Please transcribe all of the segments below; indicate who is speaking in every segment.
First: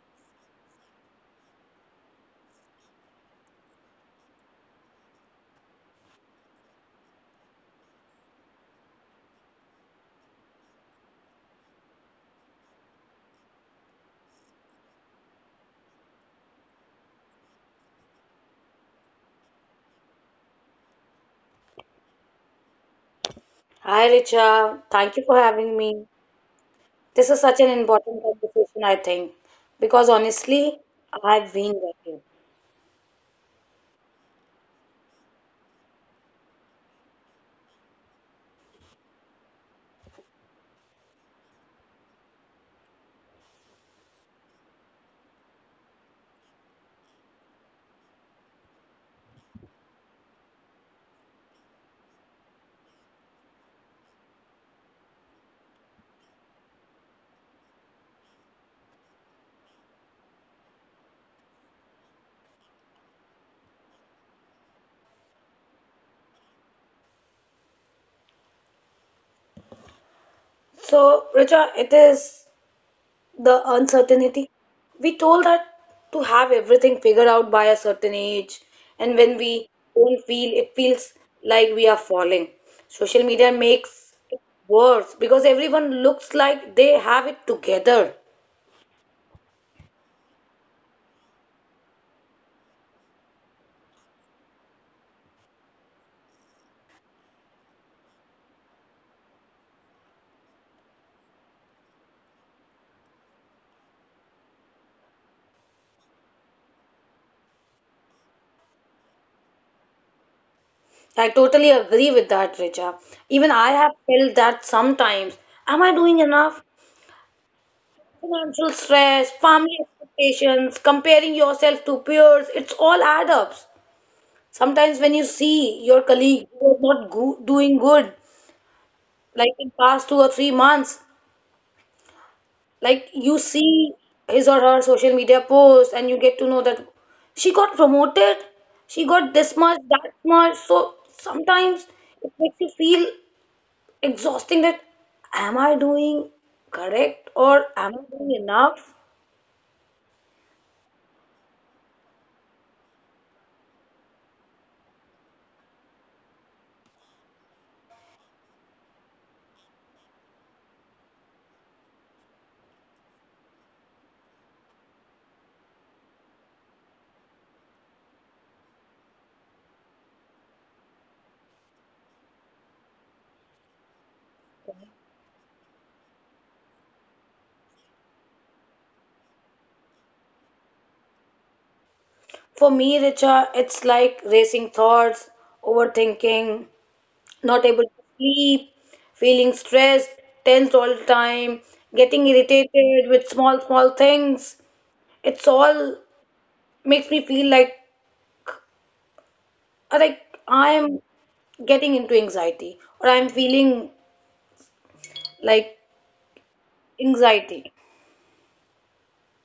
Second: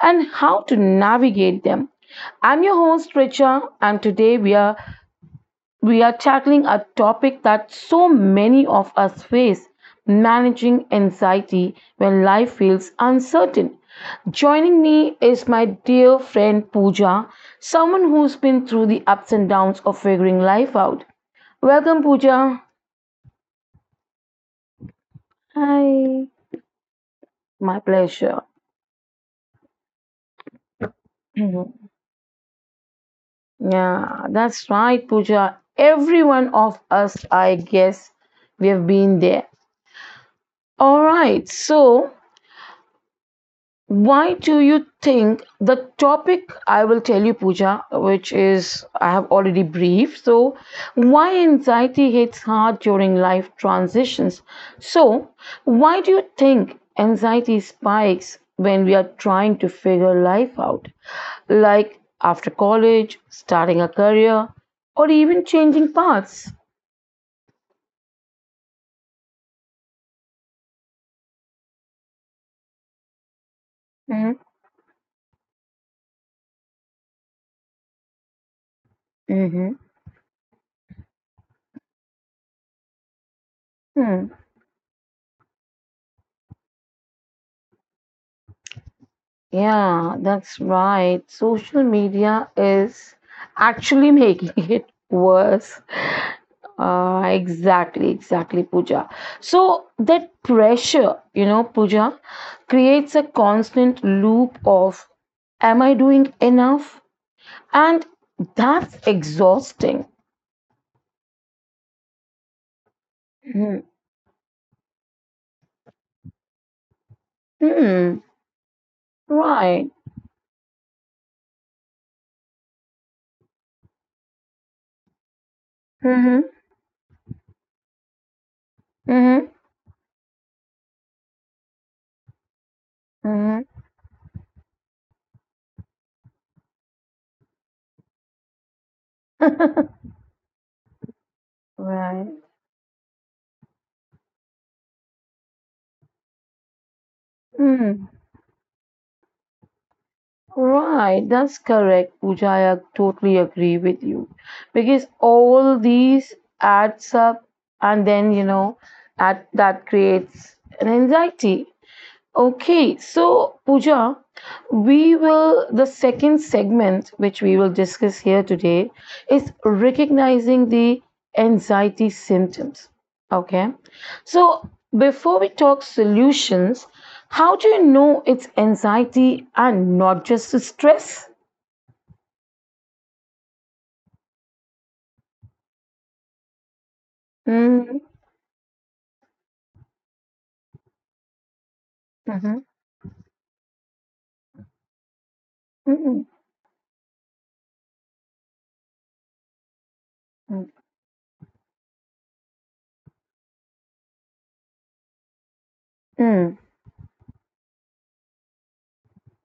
Speaker 1: and how to navigate them. I'm your host Richa and today we are tackling a topic that so many of us face, managing anxiety when life feels uncertain. Joining me is my dear friend Pooja, someone who's been through the ups and downs of figuring life out. Welcome, Pooja.
Speaker 2: Hi, Richa. Thank you for having me.
Speaker 1: Hi.
Speaker 2: This is such an
Speaker 1: My
Speaker 2: important
Speaker 1: pleasure.
Speaker 2: conversation, I think, because honestly, I've been working.
Speaker 1: Yeah, that's right, Pooja. Every one of us, I guess, we have been there. All right, so why do you think the topic I will tell you, Pooja, which is I have already briefed, so why anxiety hits hard during life transitions? So, why do you think anxiety spikes when we are trying to figure life out? Like after college, starting a career, or even changing paths?
Speaker 2: So, Richa, it is the uncertainty. We told that to have everything figured out by a certain age, and when we
Speaker 1: Mm-hmm.
Speaker 2: don't feel, it feels like we are falling. Social media makes
Speaker 1: Mm-hmm.
Speaker 2: it worse because everyone looks like they have it together.
Speaker 1: Yeah, that's right. Social media is actually making it worse. Exactly, exactly, Pooja. So that pressure, you know, Pooja, creates a constant loop of am I doing enough? And that's exhausting.
Speaker 2: I totally agree with that, Richa. Even I
Speaker 1: Hmm.
Speaker 2: have felt that sometimes. Am I doing enough?
Speaker 1: Hmm.
Speaker 2: Financial stress, family
Speaker 1: Right.
Speaker 2: expectations, comparing yourself to peers, it's all add ups. Sometimes when you see your colleague
Speaker 1: Mm-hmm.
Speaker 2: who is not doing good,
Speaker 1: Mm-hmm.
Speaker 2: like in past 2 or 3 months, like you
Speaker 1: Mm-hmm.
Speaker 2: see his or her social media post and you get to know that she got promoted, she got this much, that much. So sometimes
Speaker 1: Right.
Speaker 2: it makes you feel exhausting that am I doing correct or am
Speaker 1: Mm-hmm.
Speaker 2: I doing enough?
Speaker 1: Right, that's correct, Pooja. I totally agree with you because all these adds up, and then you know, at that creates an anxiety. Okay, so Pooja, we will, the second segment which we will discuss here today is recognizing the anxiety symptoms. Okay, so before we talk solutions, how do you know it's anxiety and not just stress?
Speaker 2: For me, Richa, it's like racing thoughts, overthinking, not able to
Speaker 1: Mm-hmm.
Speaker 2: sleep, feeling stressed, tense all the time, getting
Speaker 1: Mm-hmm.
Speaker 2: irritated with small, small things. It's all
Speaker 1: Mm-hmm. Mm-hmm.
Speaker 2: makes me feel like I'm getting into anxiety or I'm feeling like
Speaker 1: Mm-hmm.
Speaker 2: anxiety.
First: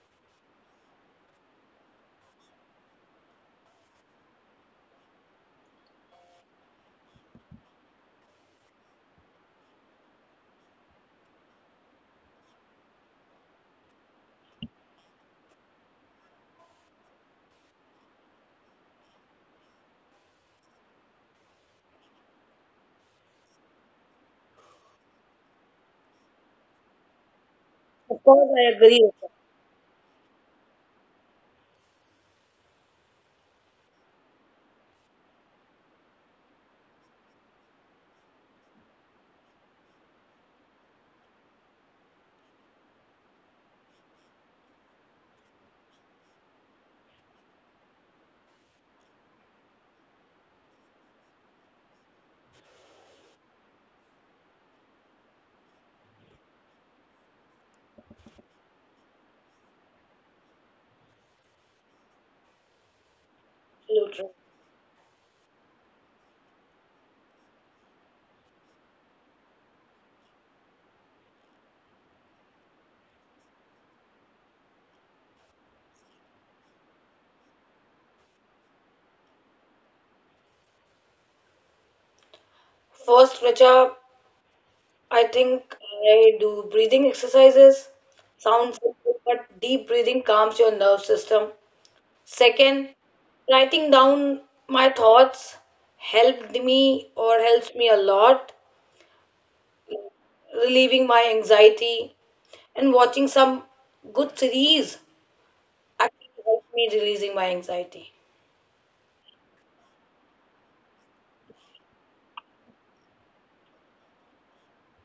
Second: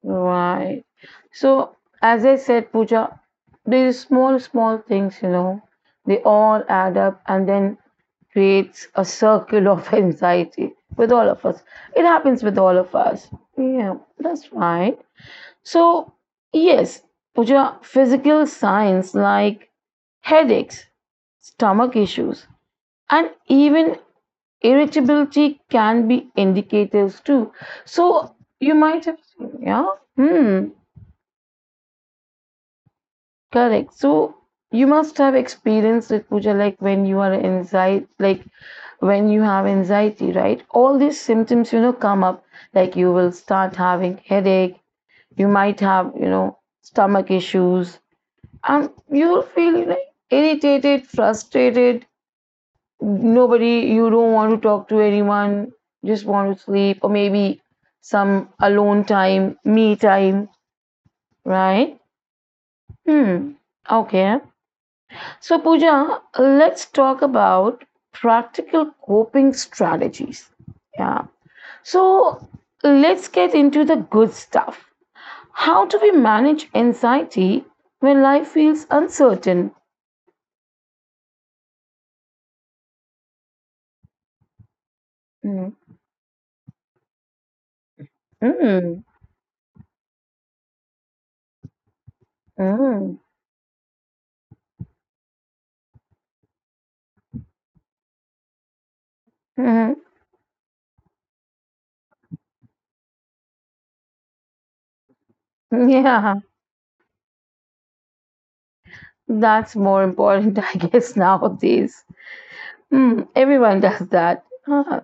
Speaker 1: Right. So, as I said, Pooja, these small, small things, you know, they all add up and then creates a circle of anxiety with all of us. It happens with all of us. Yeah, that's right. So, yes, Pooja, physical signs like headaches, stomach issues, and even irritability can be indicators too.
Speaker 2: Of
Speaker 1: So,
Speaker 2: course, I
Speaker 1: you
Speaker 2: agree
Speaker 1: might have,
Speaker 2: with
Speaker 1: seen, yeah. Hmm. Correct. So you must have experienced it, Pooja, like when you are anxiety, like when you have anxiety, right? All these symptoms, you know, come up. Like you will start having headache. You might have, you know, stomach issues, and you'll feel you know, irritated, frustrated. Nobody, you don't want to talk to anyone. Just want to sleep, or maybe some alone time, me time, right? Hmm.
Speaker 2: you. Absolutely.
Speaker 1: Okay. So, Pooja, let's talk about practical coping strategies. Yeah. So, let's get into the good stuff. How do we manage anxiety when life feels uncertain?
Speaker 2: First, Richa, I
Speaker 1: Mm.
Speaker 2: think I do breathing exercises. Sounds
Speaker 1: Mm.
Speaker 2: simple, but deep breathing calms your nerve system. Second,
Speaker 1: Mm.
Speaker 2: writing down my thoughts helped me or helps me a lot,
Speaker 1: Mm.
Speaker 2: relieving my anxiety, and watching some good series actually
Speaker 1: Yeah,
Speaker 2: helps me releasing my anxiety.
Speaker 1: that's more important, I guess, nowadays. Mm. Everyone does that. Ah,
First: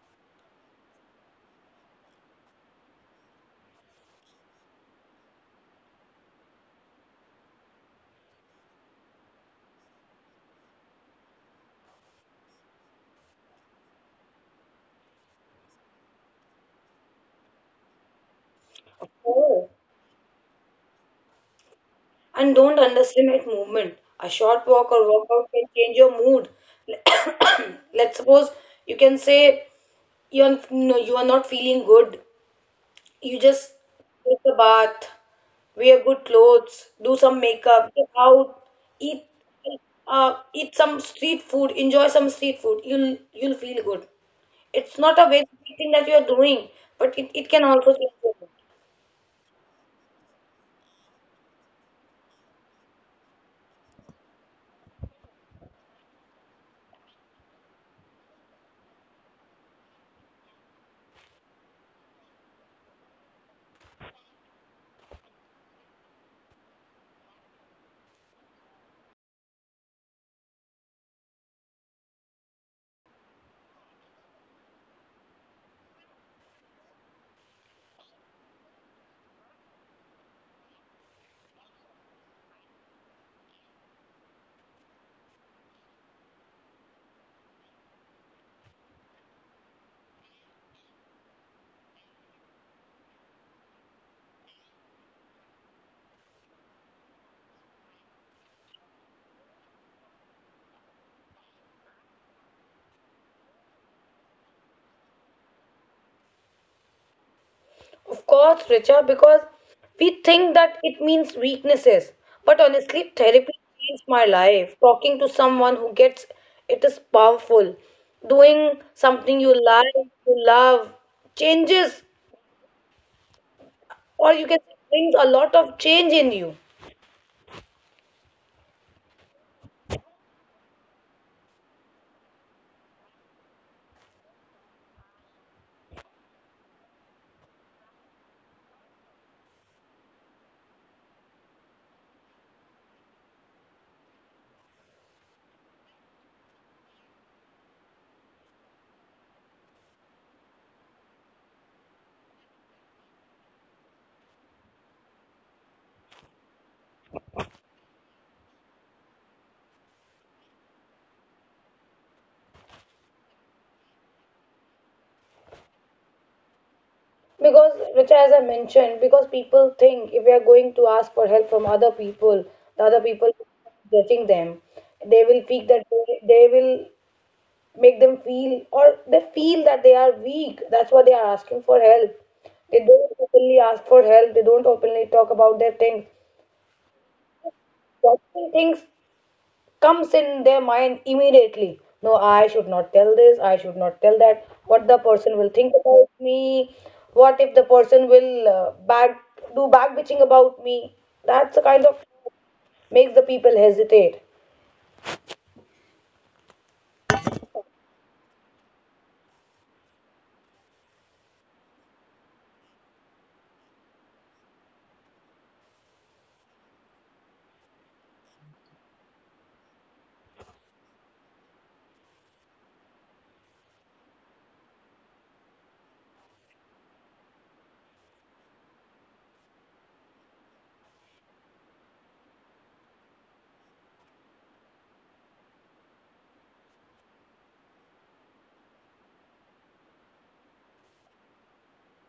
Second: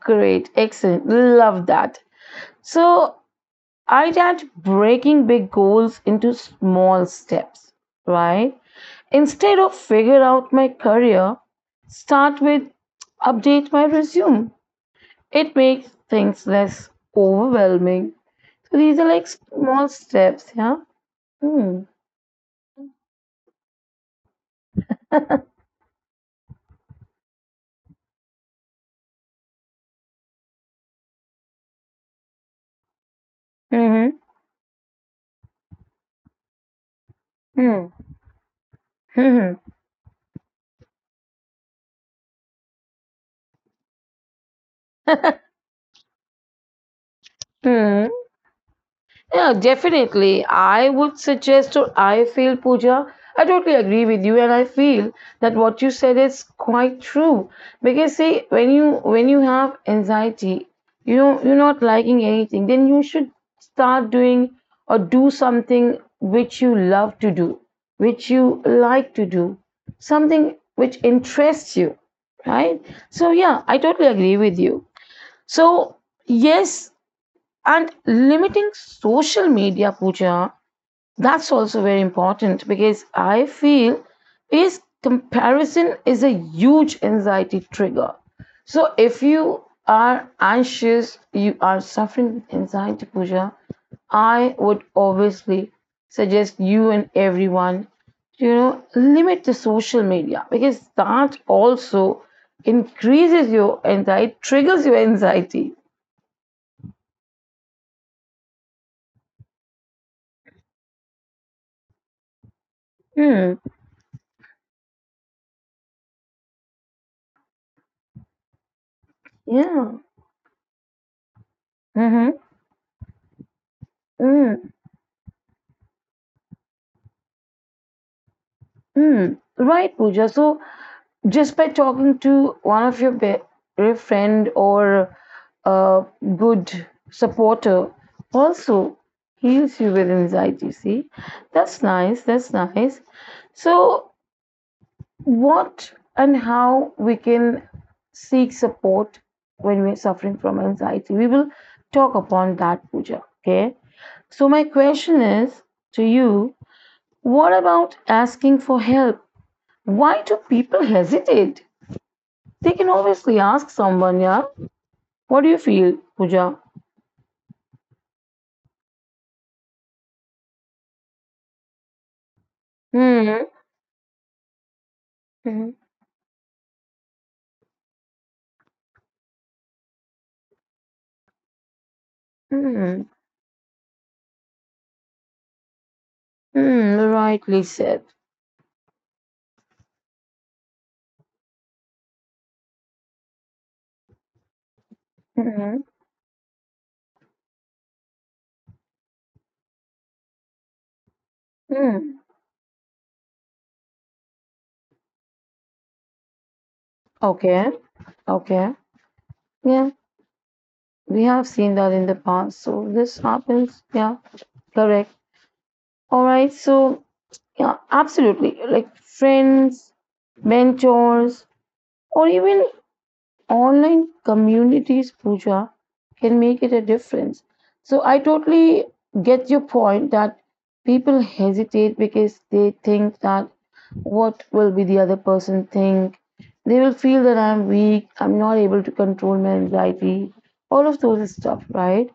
Speaker 1: great. Excellent. Love that. So, I tried breaking big goals into small steps, right? Instead of figure out my career, start with update my resume. It makes things less overwhelming. So these are
Speaker 2: Of
Speaker 1: like
Speaker 2: course.
Speaker 1: small steps, yeah? Hmm.
Speaker 2: And don't underestimate movement. A short walk or workout can change your mood. Let's suppose you can say you are not feeling good. You just
Speaker 1: Mm-hmm.
Speaker 2: take a bath, wear good clothes, do some
Speaker 1: Hmm.
Speaker 2: makeup, get out, eat
Speaker 1: Hmm.
Speaker 2: eat some street food, enjoy some street food. You'll feel good. It's not a wasted thing that you're doing, but it can also
Speaker 1: Hmm.
Speaker 2: feel good.
Speaker 1: Yeah, definitely. I would suggest or I feel, Pooja, I totally agree with you, and I feel that what you said is quite true. Because see, when you have anxiety, you know you're not liking anything, then you should start doing or do something which you love to do, which you like to do, something which interests you, right? So yeah, I totally agree with you. So yes, and limiting social media, Pooja, that's also very important because I feel is comparison is a huge anxiety trigger. So if you are anxious, you are suffering with anxiety, Pooja, I would obviously suggest you and everyone, you know, limit the social media because that also increases your anxiety, triggers your anxiety.
Speaker 2: Of course, Richa, because we think that it means weaknesses. But honestly, therapy
Speaker 1: Hmm.
Speaker 2: changed my life. Talking to someone who gets it is powerful. Doing something you
Speaker 1: Yeah.
Speaker 2: like, you love, changes,
Speaker 1: Mm-hmm.
Speaker 2: or you can
Speaker 1: Mm,
Speaker 2: say brings a lot of change in you.
Speaker 1: mm. Right, Pooja. So just by talking to one of your better friend or a good supporter also heals you with anxiety. See, that's nice. That's nice. So what and how we can seek support when we're suffering from anxiety? We will talk upon that, Pooja. Okay. So my question is to you: what about asking for help? Why do people hesitate? They can obviously ask someone, yeah. What do you feel, Pooja?
Speaker 2: Because, Richa, as I mentioned, because people think if we are going to ask for help from other people, the other people will
Speaker 1: Hmm.
Speaker 2: be judging them. They will think
Speaker 1: Hmm.
Speaker 2: that they will make them feel, or they feel that they are weak, that's why they are asking for help. They
Speaker 1: Hmm.
Speaker 2: don't openly ask for help. They don't openly talk about their things.
Speaker 1: Hmm. Rightly said.
Speaker 2: Certain things comes in their mind immediately. No, I should not tell this, I should not tell that. What the person will think
Speaker 1: Hmm.
Speaker 2: about me? What if the person will back do back bitching about me? That's the kind of
Speaker 1: Hmm.
Speaker 2: makes the people hesitate.
Speaker 1: Okay. Okay. Yeah. We have seen that in the past. So this happens. Yeah. Correct. All right. So, yeah, absolutely. Like friends, mentors, or even online communities, Pooja, can make it a difference. So I totally get your point that people hesitate because they think that what will be the other person think. They will feel that I'm weak, I'm not able to control my anxiety, all of those stuff, right?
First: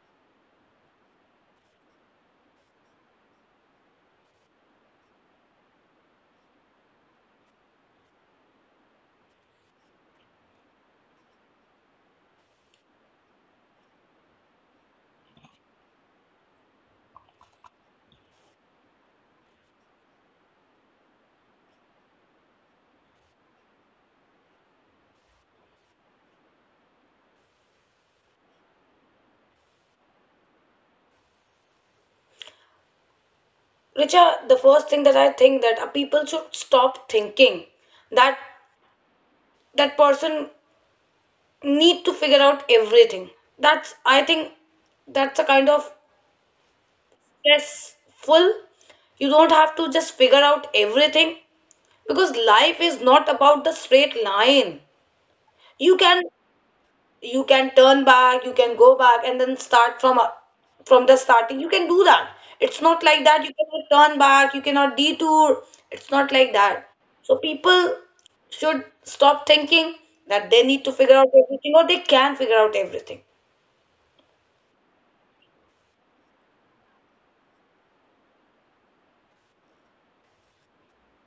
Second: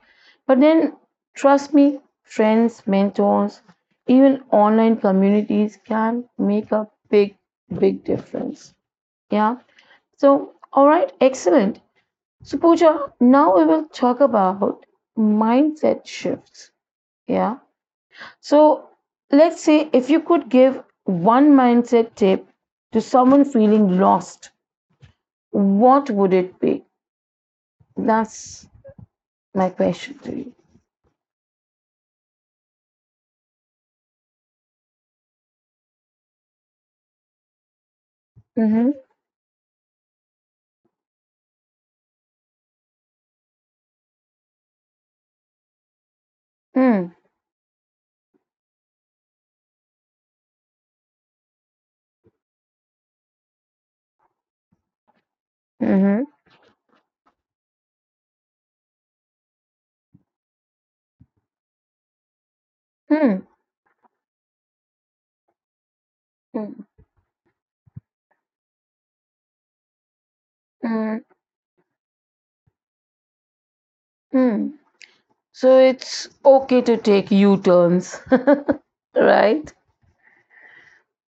Speaker 1: But then trust me, friends, mentors, even online communities can make a big, big difference. Yeah. So, all right, excellent. So, Pooja, now we will talk about mindset shifts. Yeah. So, let's say if you could give one mindset tip to someone feeling lost, what would it be? That's my question to you.
Speaker 2: Richa, the first thing that I think that people should stop thinking that
Speaker 1: Mm-hmm.
Speaker 2: that person need to figure out everything. That's I think that's a kind of
Speaker 1: Mm,
Speaker 2: stressful. You don't have to just figure out everything because life is not about the straight line. You
Speaker 1: mm-hmm.
Speaker 2: can you can turn back, you can go back and then start from the starting. You can do that. It's not like
Speaker 1: Mm,
Speaker 2: that. You cannot turn back, you cannot detour. It's not like
Speaker 1: mm,
Speaker 2: that. So people should stop thinking that they need to figure
Speaker 1: mm,
Speaker 2: out everything or they can figure out everything.
Speaker 1: mm. So, it's okay to take U turns, right?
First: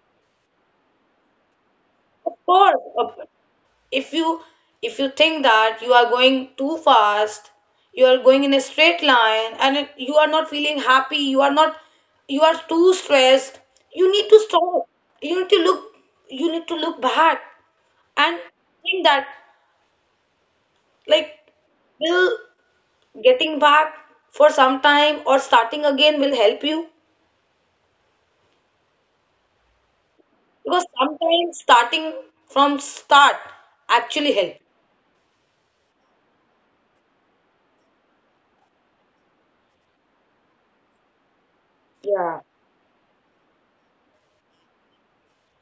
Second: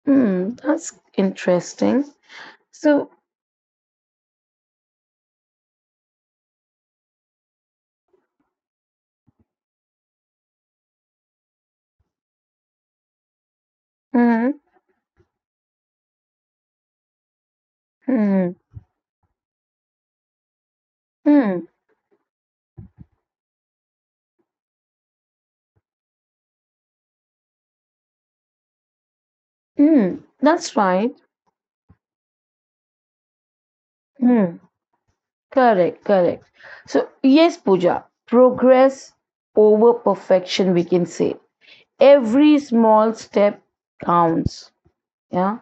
Speaker 1: Mm, that's interesting.
Speaker 2: Of course,
Speaker 1: So,
Speaker 2: of- if you think that you are going too fast, you are going in a straight line, and you are not feeling happy, you are not, you are too stressed. You need to
Speaker 1: mm-hmm.
Speaker 2: stop. You need to look. You need to look back and think that like
Speaker 1: Hmm.
Speaker 2: will getting back for some time or starting again will help you,
Speaker 1: Hmm. That's
Speaker 2: because
Speaker 1: right.
Speaker 2: sometimes starting from start actually help.
Speaker 1: Hmm. Correct, correct. So, yes, Pooja, progress over perfection, we can say.
Speaker 2: Yeah.
Speaker 1: Every small step counts. Yeah,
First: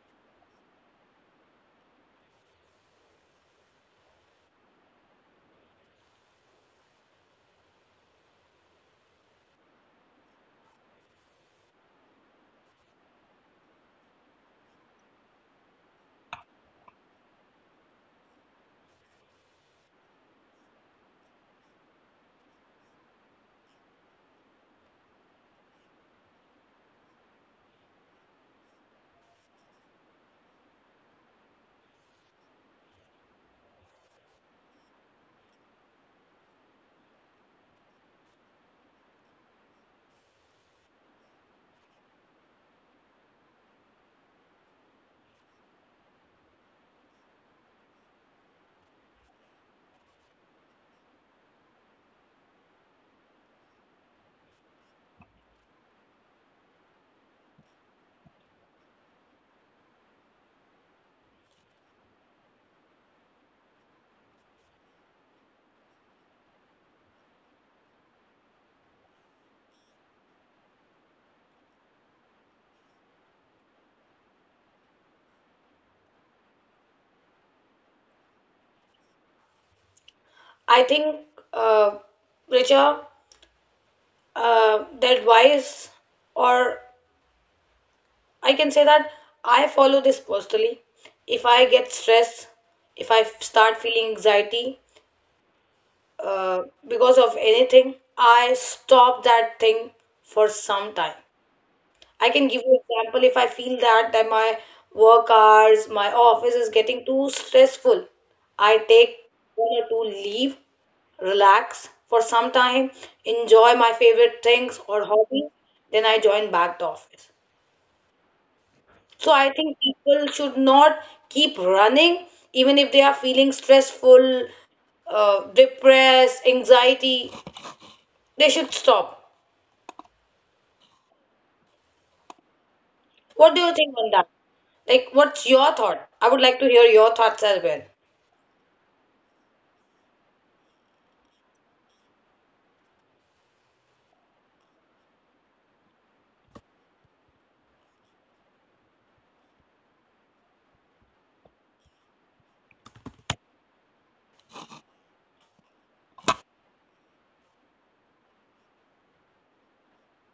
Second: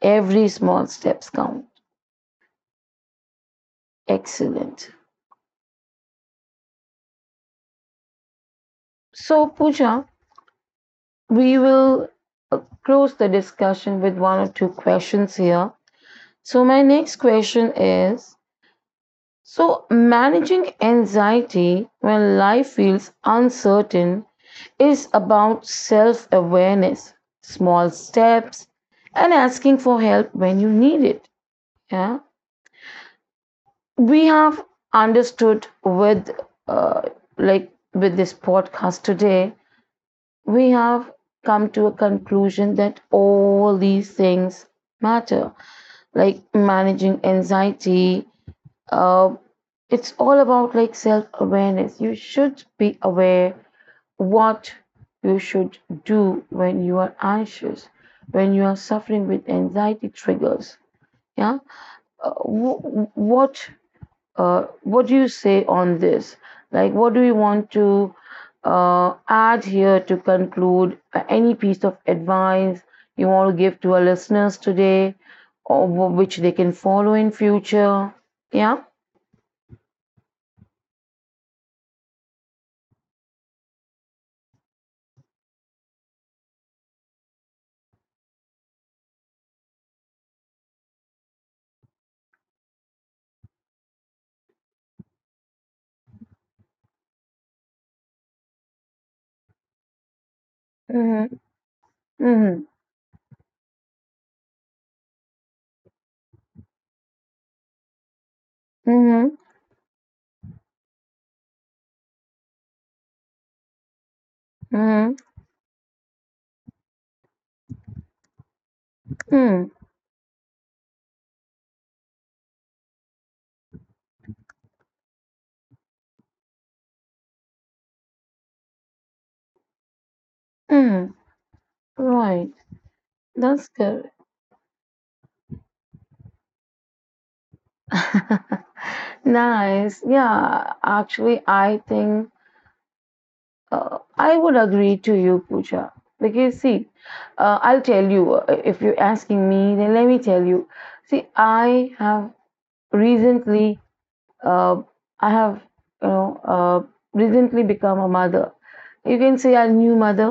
Speaker 1: every small steps count. Excellent. So, Pooja, we will uh, close the discussion with one or two questions here. So, my next question is: so, managing anxiety when life feels uncertain is about self awareness, small steps, and asking for help when you need it. Yeah, we have understood with uh, like with this podcast today, we have come to a conclusion that all these things matter, like managing anxiety, uh, it's all about like self-awareness. You should be aware what you should do when you are anxious, when you are suffering with anxiety triggers, yeah. uh, wh- what what do you say on this, like what do you want to add here to conclude? Any piece of advice you want to give to our listeners today or which they can follow in future, yeah?
Speaker 2: I think, uh, Richa, that wise, or I can say that I follow this personally. If I get stressed, if I start feeling anxiety uh, because of anything, I stop that thing for some time.
Speaker 1: Mm-hmm.
Speaker 2: I can give
Speaker 1: Mm-hmm.
Speaker 2: you example if I feel that my work hours, my office is getting too stressful. I take
Speaker 1: Mm-hmm.
Speaker 2: one or two leave, relax for some time, enjoy my favorite things or
Speaker 1: Mm-hmm.
Speaker 2: hobby, then I join back the office. So I
Speaker 1: Mm.
Speaker 2: think people should not keep running even if they are feeling stressful, depressed, anxiety. They should stop.
Speaker 1: Mm. Right.
Speaker 2: What do
Speaker 1: That's
Speaker 2: you think on
Speaker 1: good.
Speaker 2: that? Like, what's your thought? I would like to hear your thoughts as well.
Speaker 1: Nice. Yeah. Actually, I think I would agree to you, Pooja. Because, see, I'll tell you if you're asking me, then let me tell you. See, recently Uh, I have, you know, uh, recently become a mother. You can say a new mother.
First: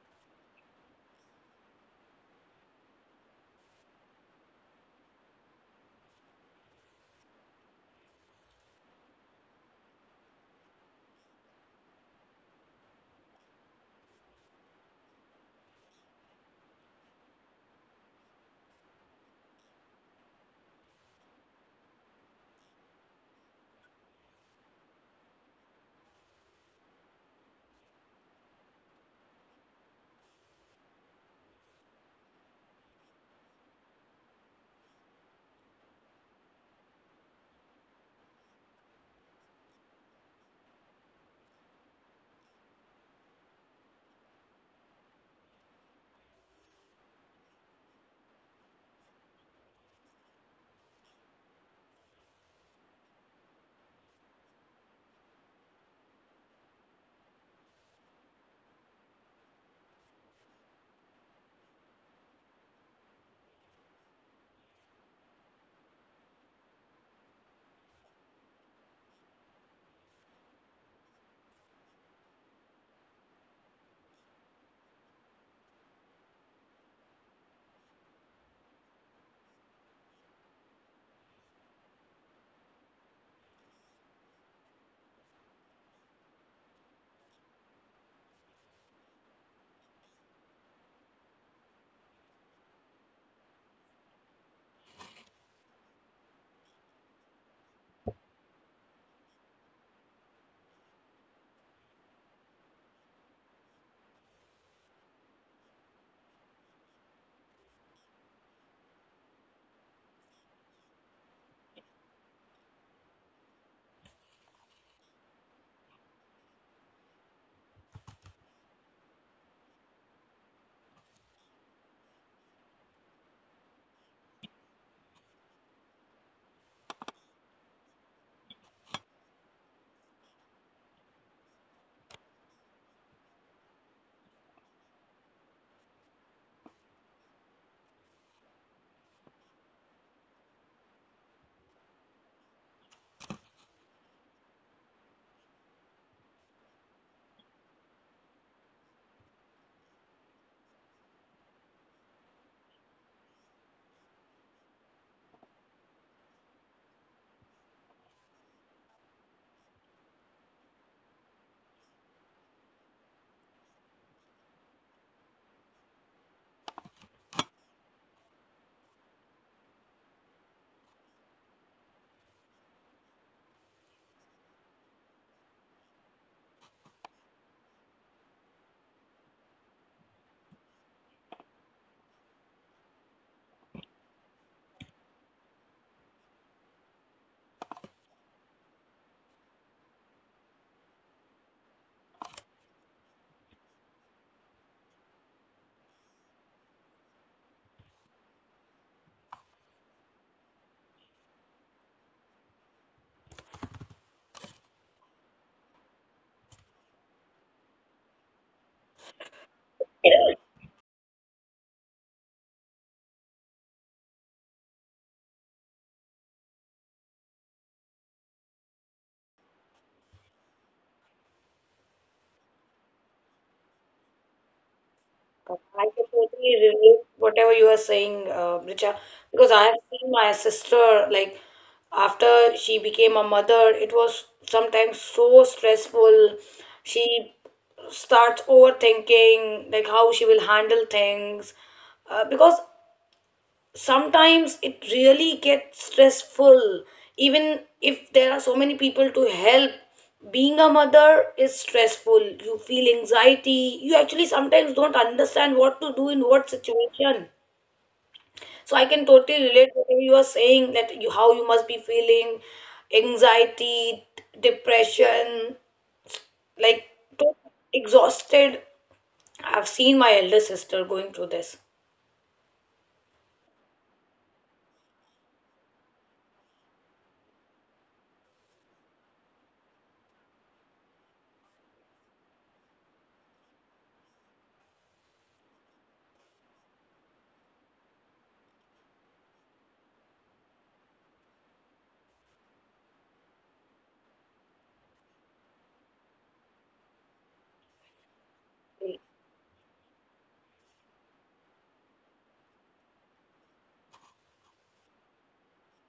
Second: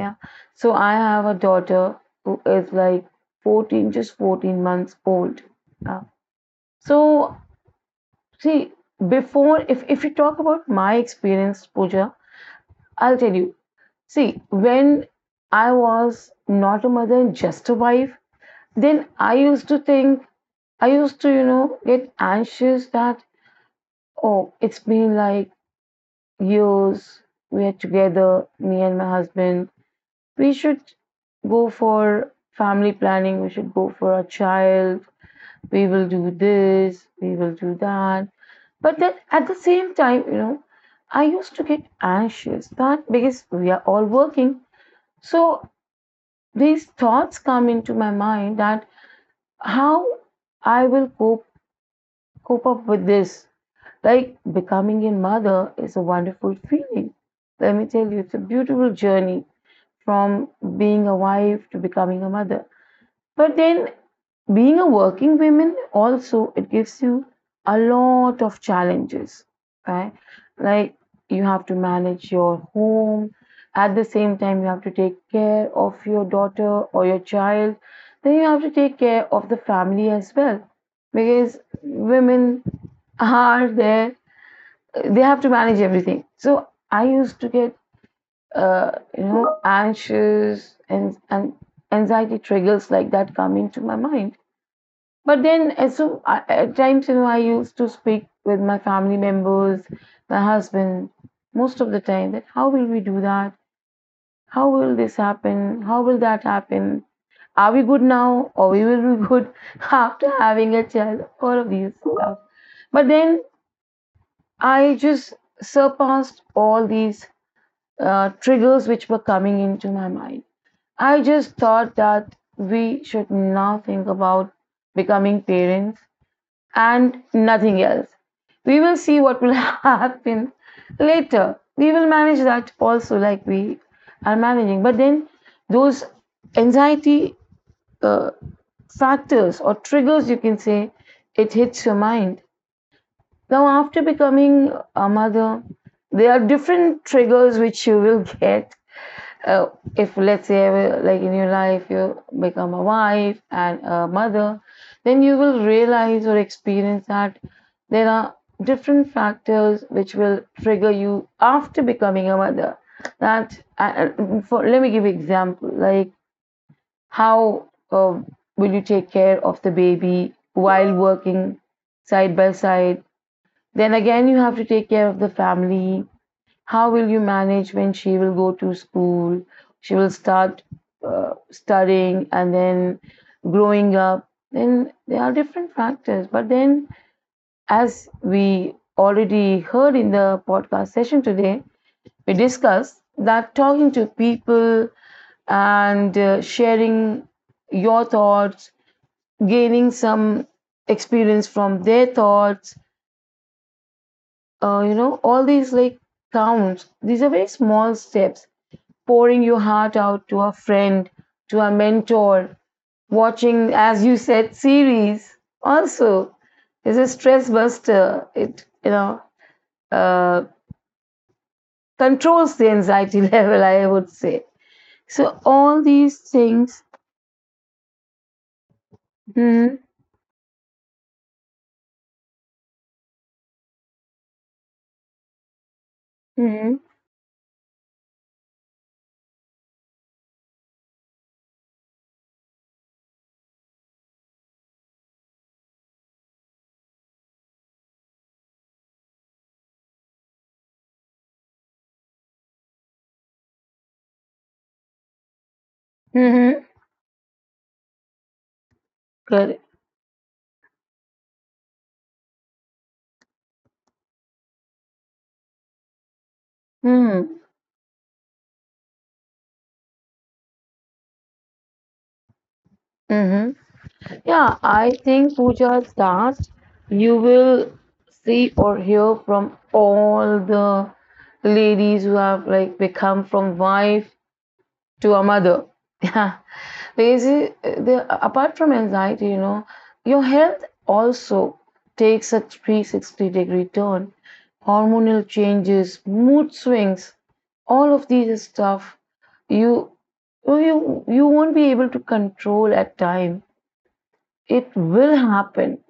Speaker 1: Yeah. So I have a daughter who is like 14, just 14 months old. Yeah. So see, before, if you talk about my experience, Pooja, I'll tell you. See, when I was not a mother and just a wife, then I used to, you know, get anxious that, oh, it's been like years we're together, me and my husband. We should go for family planning, we should go for a child, we will do this, we will do that. But then at the same time, you know, I used to get anxious that because we are all working. So these thoughts come into my mind that how I will cope up with this. Like becoming a mother is a wonderful feeling. Let me tell you, it's a beautiful journey from being a wife to becoming a mother. But then being a working woman also it gives you a lot of challenges, right? Like you have to manage your home. At the same time you have to take care of your daughter or your child. Then you have to take care of the family as well because women are there, they have to manage everything. So I used to get uh, anxious, and anxiety triggers like that come into my mind. But then so I, at times I used to speak with my family members, my husband, most of the time that how will we do that? How will this happen? How will that happen? Are we good now or we will be good after having a child? All of these stuff. But then I just surpassed all these triggers which were coming into my mind. I just thought that we should now think about becoming parents and nothing else. We will see what will happen later. We will manage that also, like we are managing. But then, those anxiety uh, factors or triggers, you can say, it hits your mind. Now, after becoming a mother, there are different triggers which you will get, uh, if let's say like in your life you become a wife and a mother, then you will realize or experience that there are different factors which will trigger you after becoming a mother, that let me give you example like how will you take care of the baby while working side by side, then again you have to take care of the family. How will you manage when she will go to school? She will start studying and then growing up. Then there are different factors. But then, as we already heard in the podcast session today, we discussed that talking to people and sharing your thoughts, gaining some experience from their thoughts. All these like counts. These are very small steps, pouring your heart out to a friend, to a mentor, watching, as you said, series also is a stress buster. It, uh, controls the anxiety level, I would say. So all
Speaker 2: I can
Speaker 1: these
Speaker 2: totally
Speaker 1: things.
Speaker 2: relate whatever you are saying, Richa, because I
Speaker 1: Mm-hmm.
Speaker 2: have seen my sister like after she became a mother, it was sometimes so stressful.
Speaker 1: Mm-hmm.
Speaker 2: She starts overthinking like how she will handle things, because sometimes it really gets stressful even if there are so many people to help. Being a mother is stressful. You feel anxiety. You actually sometimes don't understand what to do in what
Speaker 1: Mm-hmm.
Speaker 2: situation. So I can totally
Speaker 1: Correct.
Speaker 2: relate to what you are saying, that you how you must be feeling anxiety, depression, like
Speaker 1: Mm-hmm.
Speaker 2: exhausted. I've seen my elder sister going through this.
Speaker 1: Mm-hmm. Yeah, I think Pooja starts. You will see or hear from all the ladies who have like become from wife to a mother. Yeah, because the, apart from anxiety, your health also takes a 360-degree turn. Hormonal changes, mood swings, all of these stuff you you won't be able to control at time. It will happen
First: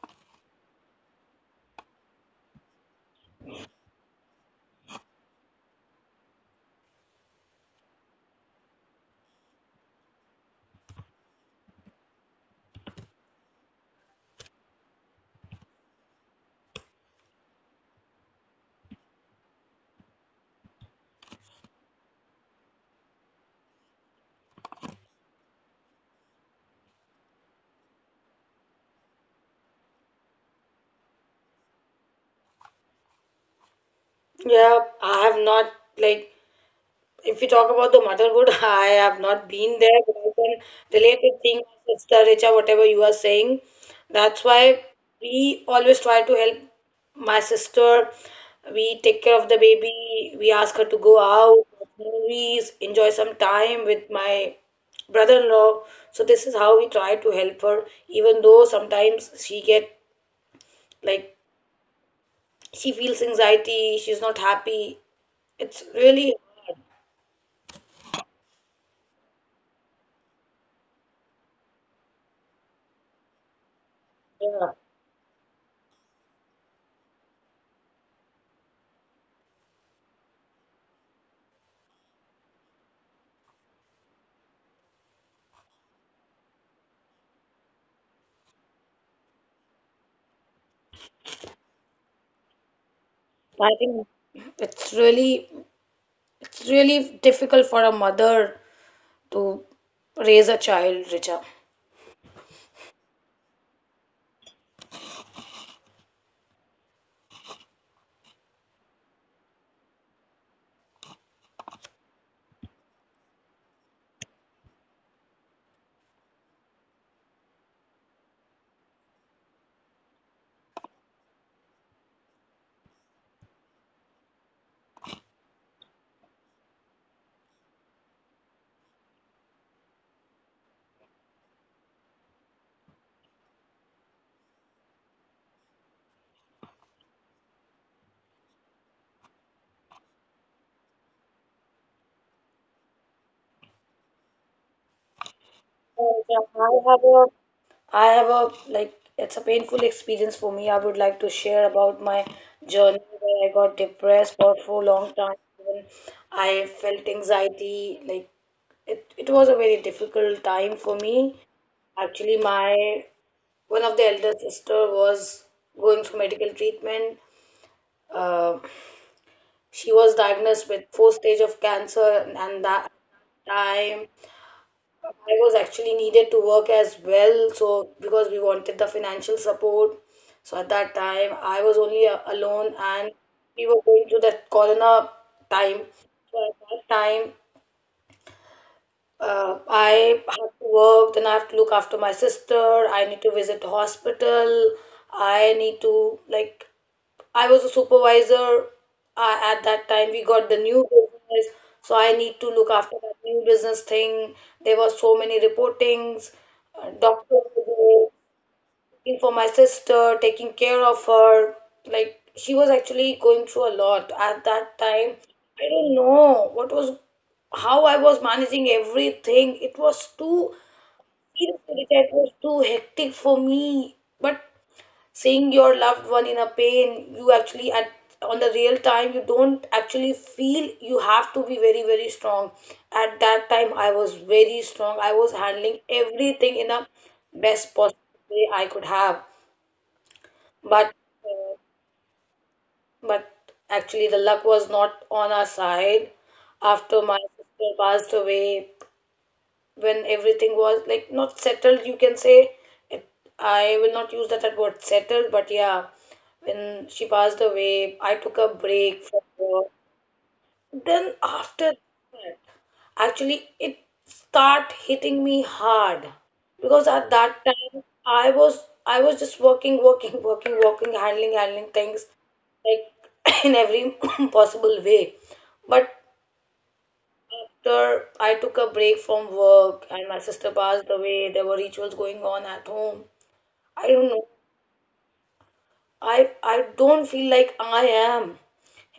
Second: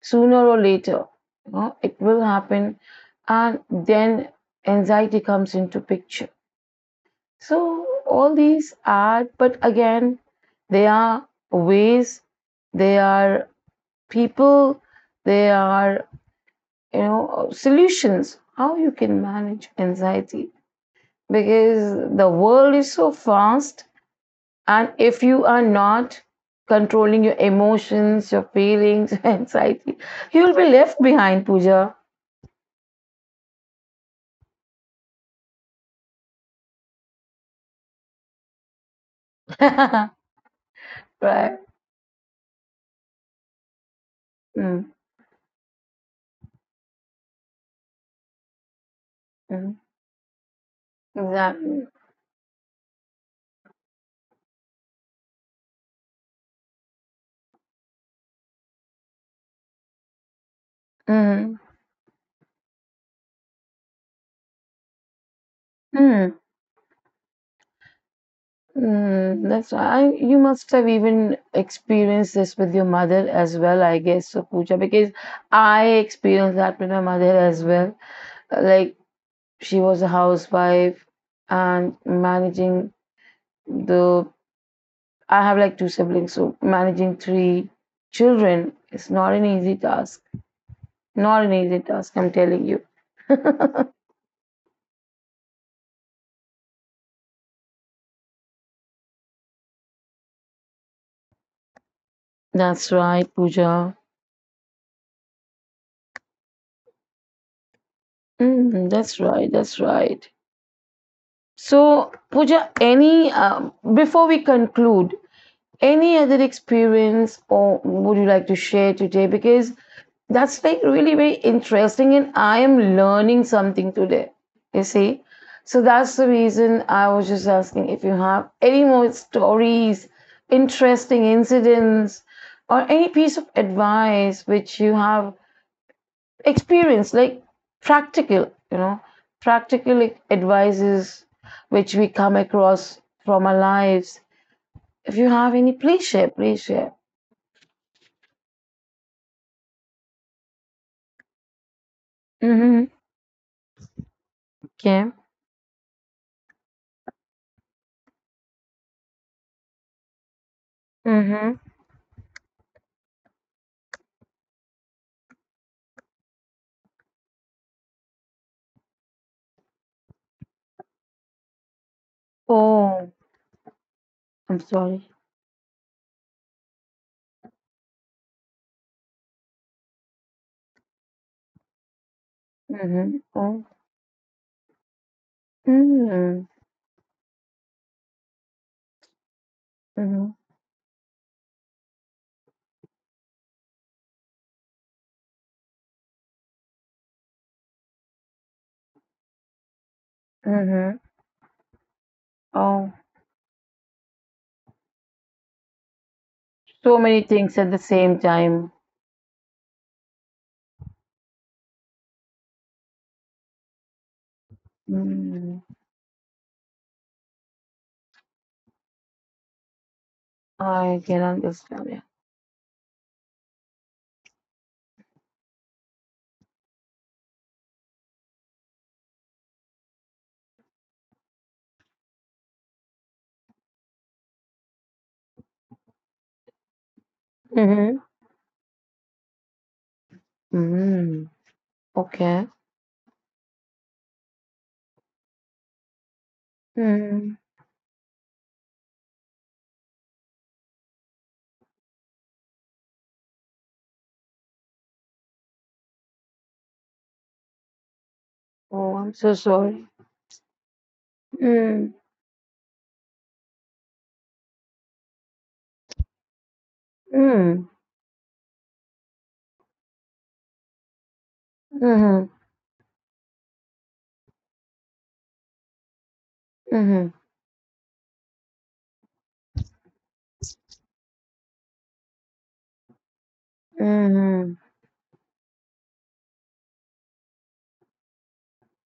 Speaker 1: sooner or later. You know, it will happen, and then anxiety comes into picture. So all these are, but again, they are ways, they are people, they are, solutions how you can manage anxiety, because the world is so fast. And if you are not controlling your emotions, your feelings, anxiety, you will be left behind, Pooja.
Speaker 2: Yeah, I have not like if we talk about the motherhood, I have not been there,
Speaker 1: Right?
Speaker 2: but I can relate with things, Sister Richa, whatever you are saying. That's why
Speaker 1: Mm,
Speaker 2: we always try to help my sister. We take care of the
Speaker 1: mm,
Speaker 2: baby. We ask her to go out,
Speaker 1: exactly.
Speaker 2: movies, enjoy some time with my brother-in-law. So this is how we try to help her, even though sometimes she get like
Speaker 1: Mm,
Speaker 2: she feels anxiety, she's not happy. It's really,
Speaker 1: mm, mm, that's why I, you must have even experienced this with your mother as well, I guess, so
Speaker 2: yeah,
Speaker 1: Pooja, because I experienced that with my mother as well. Like, she was a housewife and managing the, I have like two siblings, so managing three children is not an easy task. Not an easy task, I'm telling you.
Speaker 2: I think it's really It's really difficult for a mother to raise a child, Richa.
Speaker 1: That's right, Pooja. Mm, that's right, that's right. So, Pooja, before we conclude, any other experience or would you like to share today? Because that's like really very interesting, and I am learning something today. You see, so that's the reason I was just asking if you have any more stories, interesting incidents, or any piece of advice which you have experienced, like practical, practical advices which we come across from our lives. If you have any, please
Speaker 2: And,
Speaker 1: share, please share.
Speaker 2: I have a like it's a painful experience for me. I would like to share about my
Speaker 1: Mhm.
Speaker 2: journey where I got depressed for a
Speaker 1: Okay.
Speaker 2: long time. Even I felt anxiety. Like it was a very difficult time for me.
Speaker 1: Mhm.
Speaker 2: Actually, my one of the elder sister was going through medical treatment. Uh, She was diagnosed with fourth stage of cancer, and that
Speaker 1: Oh,
Speaker 2: time
Speaker 1: I'm sorry.
Speaker 2: I was actually needed to work as well. So because we wanted the financial support, so at that time I was only alone, and
Speaker 1: Mhm. Oh.
Speaker 2: we were going through that corona time. So
Speaker 1: Mm.
Speaker 2: at that time, I
Speaker 1: Mhm.
Speaker 2: have to work, then I have to look after my sister. I need to visit the hospital. I need to like I was a supervisor, at that time. We got the new
Speaker 1: Mhm.
Speaker 2: business, so I need to look
Speaker 1: Oh,
Speaker 2: after that new business thing. There were so many reportings,
Speaker 1: so many
Speaker 2: doctor,
Speaker 1: things at the same time.
Speaker 2: looking for my sister, taking care of her. Like she was actually going through a lot at that time.
Speaker 1: Mm.
Speaker 2: I don't know what was how I was managing everything. It was too
Speaker 1: I can
Speaker 2: seriously,
Speaker 1: understand it.
Speaker 2: it was too hectic for me. But seeing your loved one in a pain you actually at on the real time you don't actually feel. You have to be very very strong. At that time I was very strong, I was handling everything in the best
Speaker 1: Mhm.
Speaker 2: possible way I could have. But
Speaker 1: Mhm.
Speaker 2: uh,
Speaker 1: Okay.
Speaker 2: but actually the luck was not on our side. After my
Speaker 1: Mm.
Speaker 2: sister passed away, when everything was like not settled, you can say, it, I will not use that word settled, but yeah, when she passed away I took a
Speaker 1: Oh,
Speaker 2: break
Speaker 1: I'm
Speaker 2: from
Speaker 1: so
Speaker 2: work.
Speaker 1: sorry.
Speaker 2: Then after
Speaker 1: Mm.
Speaker 2: that actually it start hitting me hard, because at that
Speaker 1: Mm.
Speaker 2: time I was just working working working working, handling handling things,
Speaker 1: Mhm.
Speaker 2: like in every possible way. But
Speaker 1: Mhm.
Speaker 2: after I took a break from work and my sister passed away, there were rituals going on at home. I don't know.
Speaker 1: Mhm.
Speaker 2: I don't feel like I am.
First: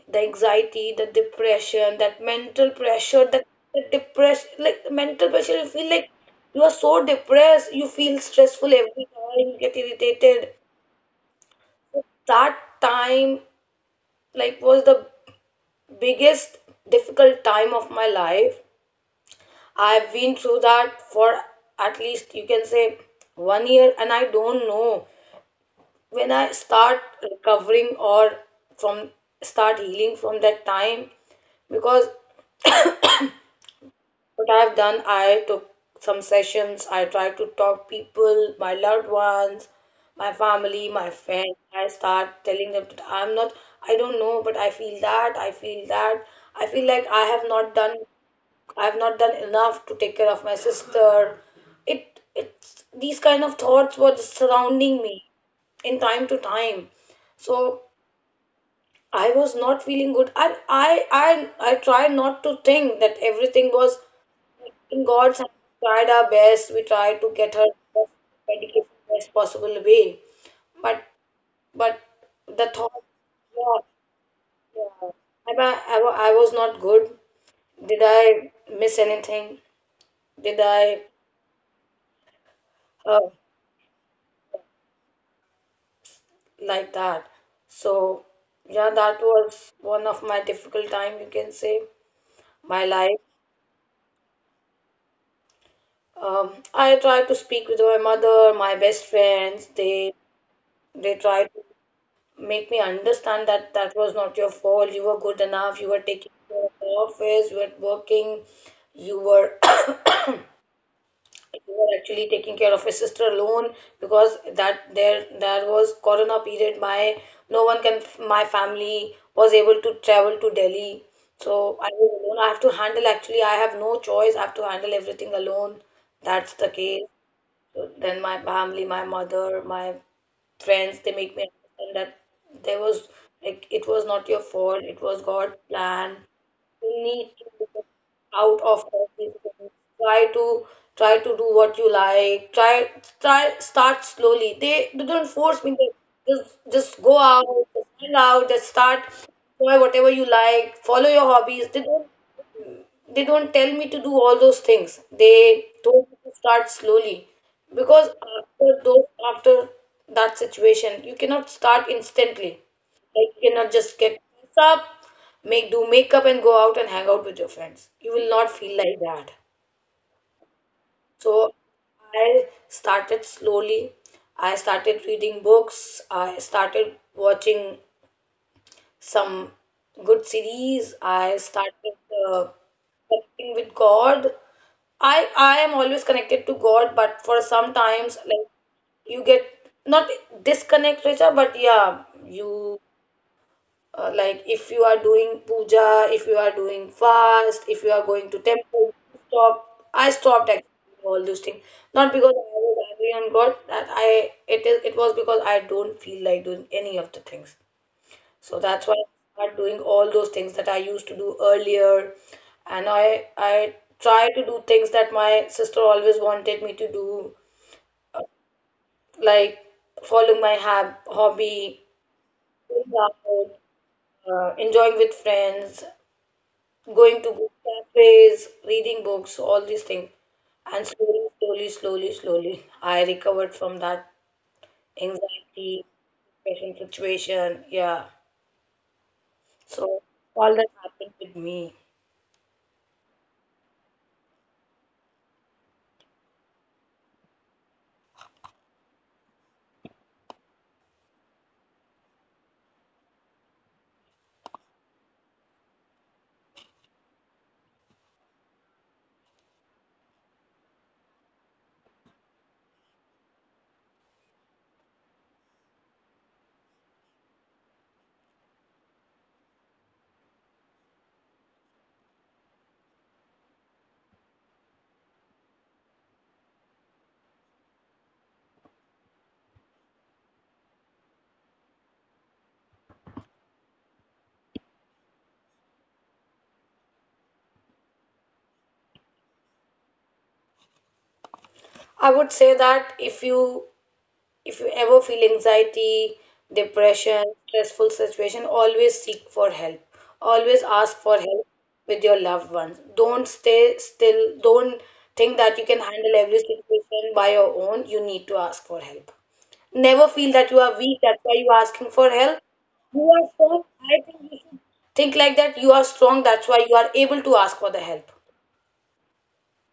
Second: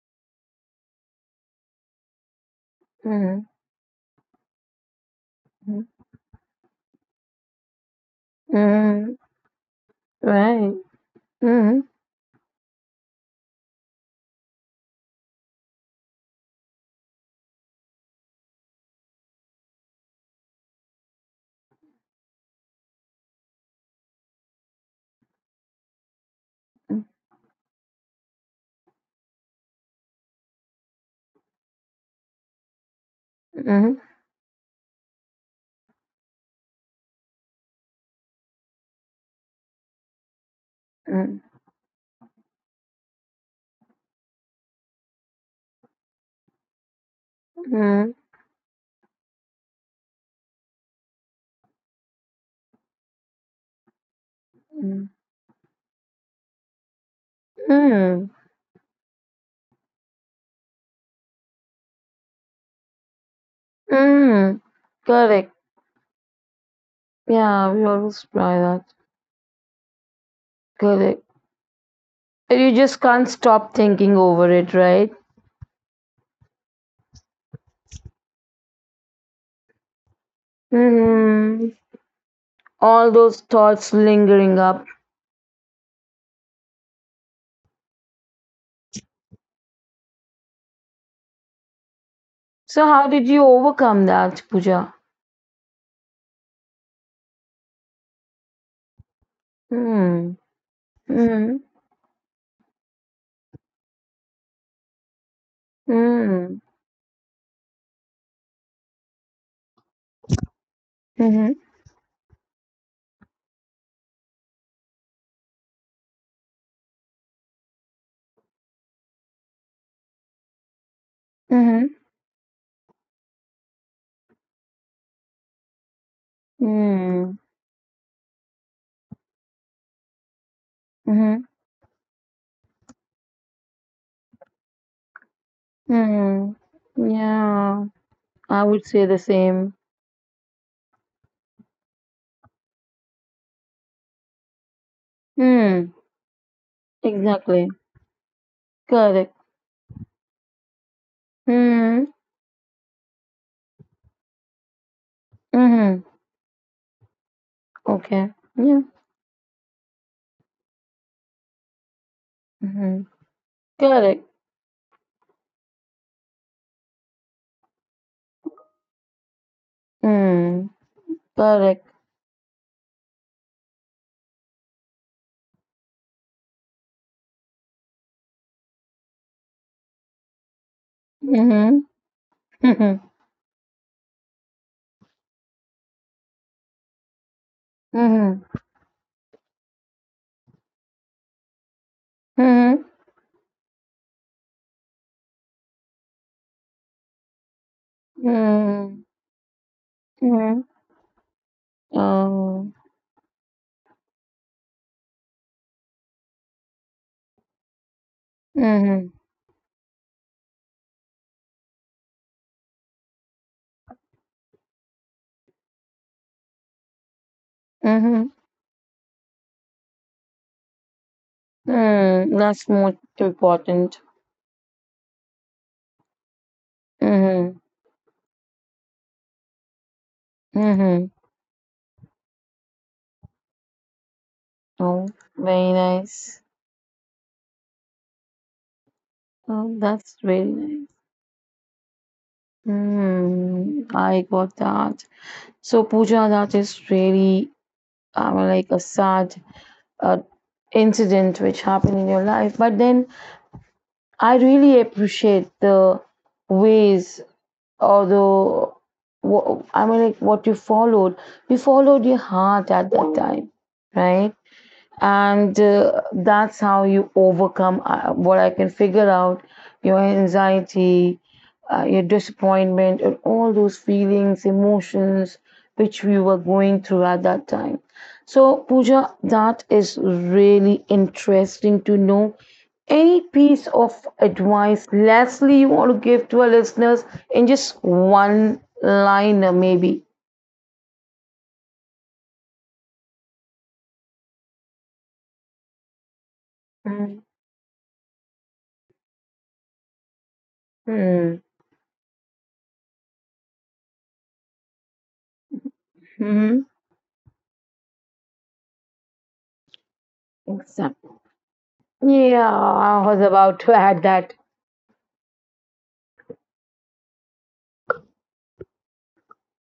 Speaker 2: The anxiety, the depression, that mental pressure,
Speaker 1: Mhm.
Speaker 2: that the depression, like the mental pressure, you
Speaker 1: Mhm.
Speaker 2: feel like you are so depressed, you feel stressful every
Speaker 1: Mhm.
Speaker 2: time, you get irritated.
Speaker 1: Right. Mhm.
Speaker 2: That time, like, was the biggest difficult time of my life. I've been through that for at least you can say one year, and I don't know when I start
Speaker 1: Mhm.
Speaker 2: recovering or from start healing from that time, because
Speaker 1: Mhm.
Speaker 2: what I've done, I took some sessions, I tried to talk people, my loved ones, my family, my friends. I start telling them that I'm not, I don't know, but I feel like
Speaker 1: Mhm.
Speaker 2: I've not done enough to take care of my sister. It's these kind of thoughts were just surrounding me in time to time. So
Speaker 1: Mhm.
Speaker 2: I was not feeling good. I try not to think that everything was
Speaker 1: Mm,
Speaker 2: in God's hands.
Speaker 1: correct.
Speaker 2: We tried our best. We tried to get her
Speaker 1: Yeah, we
Speaker 2: best
Speaker 1: always try
Speaker 2: medication,
Speaker 1: that.
Speaker 2: best possible way. But
Speaker 1: Correct.
Speaker 2: but the
Speaker 1: You
Speaker 2: thought,
Speaker 1: just can't stop
Speaker 2: yeah,
Speaker 1: thinking over it,
Speaker 2: yeah,
Speaker 1: right?
Speaker 2: Am I wa- I was not good. Did I miss anything? Did I?
Speaker 1: Hmm. All
Speaker 2: uh,
Speaker 1: those thoughts lingering up.
Speaker 2: like that. So yeah, that was one of my difficult time, you can say, my
Speaker 1: So how
Speaker 2: life.
Speaker 1: did you overcome that, Pooja?
Speaker 2: I try to speak with my mother, my best friends. They
Speaker 1: Hmm.
Speaker 2: they try
Speaker 1: Hmm.
Speaker 2: to make me understand that that was not your fault. You were good enough. You were taking
Speaker 1: Hmm.
Speaker 2: care of the office. You were working. You were
Speaker 1: Hmm.
Speaker 2: we were actually taking care of his sister alone, because that there was corona period, my no one can my family was able to travel to Delhi. So I
Speaker 1: Hmm.
Speaker 2: was alone. I have to handle, actually, I have no choice. I have to handle everything alone, that's the case.
Speaker 1: Hmm.
Speaker 2: So then my family, my mother, my friends, they make
Speaker 1: Hmm.
Speaker 2: me understand that there was like it was not your fault, it was God's plan,
Speaker 1: Hmm.
Speaker 2: need to get
Speaker 1: Yeah,
Speaker 2: out
Speaker 1: I
Speaker 2: of
Speaker 1: would say
Speaker 2: all
Speaker 1: the
Speaker 2: these things.
Speaker 1: same.
Speaker 2: Try to try to do what you like. Try start slowly. They don't force me. They
Speaker 1: Hmm.
Speaker 2: just go out,
Speaker 1: Exactly.
Speaker 2: just find out, just start,
Speaker 1: Correct.
Speaker 2: try whatever you like. Follow your hobbies. They don't
Speaker 1: Hmm.
Speaker 2: they don't tell me to do all those things. They
Speaker 1: Hmm.
Speaker 2: told me to start slowly, because
Speaker 1: Okay. Yeah.
Speaker 2: after that situation, you cannot start instantly.
Speaker 1: Hmm.
Speaker 2: Like you cannot just get
Speaker 1: Correct.
Speaker 2: up, make do makeup and go out and hang out with your friends. You will not feel like that.
Speaker 1: Mm,
Speaker 2: So
Speaker 1: correct.
Speaker 2: I started slowly. I started reading books. I started watching some good series. I
Speaker 1: Mhm.
Speaker 2: started uh,
Speaker 1: Mhm.
Speaker 2: connecting with God. I am always connected to God, but for sometimes
Speaker 1: Mhm.
Speaker 2: like you get not disconnect, Richa, but yeah, you
Speaker 1: Mhm.
Speaker 2: like if you are doing puja, if you are doing fast, if you are going to temple,
Speaker 1: Mhm.
Speaker 2: stop. I stopped
Speaker 1: Mhm.
Speaker 2: actually doing all those things. Not because I
Speaker 1: Oh.
Speaker 2: was angry on God. That I it is it was because I don't feel like doing any of the things. So that's why I
Speaker 1: Mhm.
Speaker 2: started doing all those things that I used to do earlier, and I try to do things that my sister always wanted me to do,
Speaker 1: Mhm.
Speaker 2: like following my hab hobby,
Speaker 1: Mm, that's
Speaker 2: going
Speaker 1: more
Speaker 2: out,
Speaker 1: important.
Speaker 2: enjoying with friends, going to book
Speaker 1: Mhm.
Speaker 2: cafes, reading books, all these things. And
Speaker 1: Mhm.
Speaker 2: slowly, slowly, slowly, slowly, I recovered from that
Speaker 1: Oh, very
Speaker 2: anxiety,
Speaker 1: nice.
Speaker 2: depression situation. Yeah.
Speaker 1: Oh,
Speaker 2: So
Speaker 1: that's very
Speaker 2: all that
Speaker 1: nice.
Speaker 2: happened with me.
Speaker 1: Mm, I got that. So, Pooja, that is really like a sad uh, incident which happened in your life. But then I really appreciate the ways. Although, wha I mean, like what you followed your heart at that time, right? And that's how you overcome, what I can figure out, your anxiety, your disappointment and all those feelings, emotions, which we were going through at that time. So Puja, that is really interesting to know. Any piece of advice lastly you want to give to our listeners, in just one liner maybe?
Speaker 2: I would say that if you ever feel anxiety, depression,
Speaker 1: Mm-hmm.
Speaker 2: stressful situation, always seek for help. Always ask for help with your loved ones. Don't stay still. Don't think that you can handle every
Speaker 1: Mm-hmm.
Speaker 2: situation by your own. You need to ask for help. Never feel that you are weak.
Speaker 1: Exactly.
Speaker 2: That's why you are asking for help.
Speaker 1: Yeah, I
Speaker 2: You
Speaker 1: was
Speaker 2: are
Speaker 1: about
Speaker 2: strong.
Speaker 1: to
Speaker 2: I
Speaker 1: add
Speaker 2: think
Speaker 1: that.
Speaker 2: you should think like that. You are strong. That's why you are able to ask for the help.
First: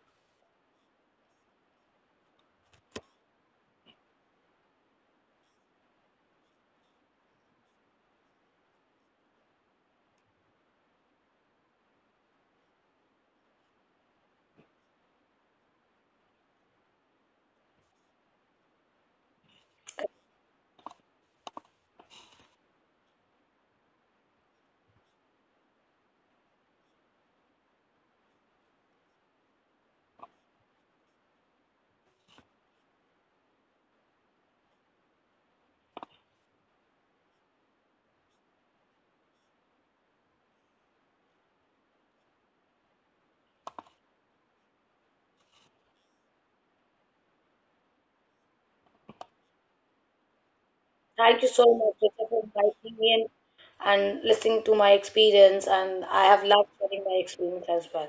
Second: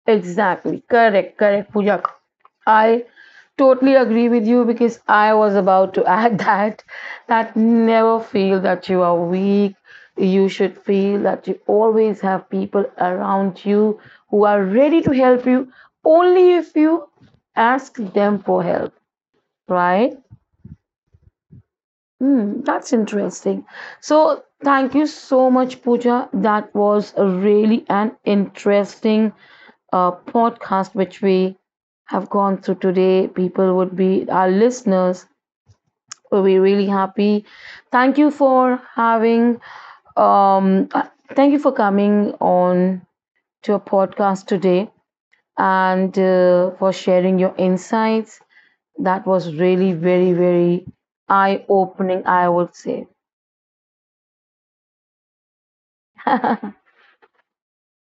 Speaker 1: Exactly. Correct, correct, Pooja. I totally agree with you because I was about to add that. That never feel that you are weak. You should feel that you always have people around you who are ready to help you, only if you ask them for help, right? Hmm, that's interesting. So, thank you so much, Pooja. That was really an interesting podcast which we have gone through today. People would be, our listeners will be really happy. Thank you for having, um, uh, thank you for coming on to a podcast today, and for sharing your insights. That was really, very, very
Speaker 2: Thank you
Speaker 1: eye
Speaker 2: so much,
Speaker 1: opening,
Speaker 2: Richa, for
Speaker 1: I would
Speaker 2: inviting
Speaker 1: say.
Speaker 2: me in and listening to my experience. And I have loved sharing my experience as well.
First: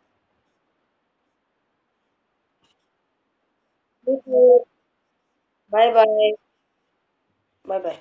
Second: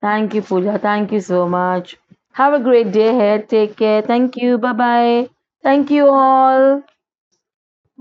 Speaker 1: Thank you, Pooja. Thank you so much. Have a great day ahead. Take care.
Speaker 2: Thank
Speaker 1: Thank you.
Speaker 2: you.
Speaker 1: Bye bye. Thank
Speaker 2: Bye
Speaker 1: you
Speaker 2: bye.
Speaker 1: all.
Speaker 2: Bye bye.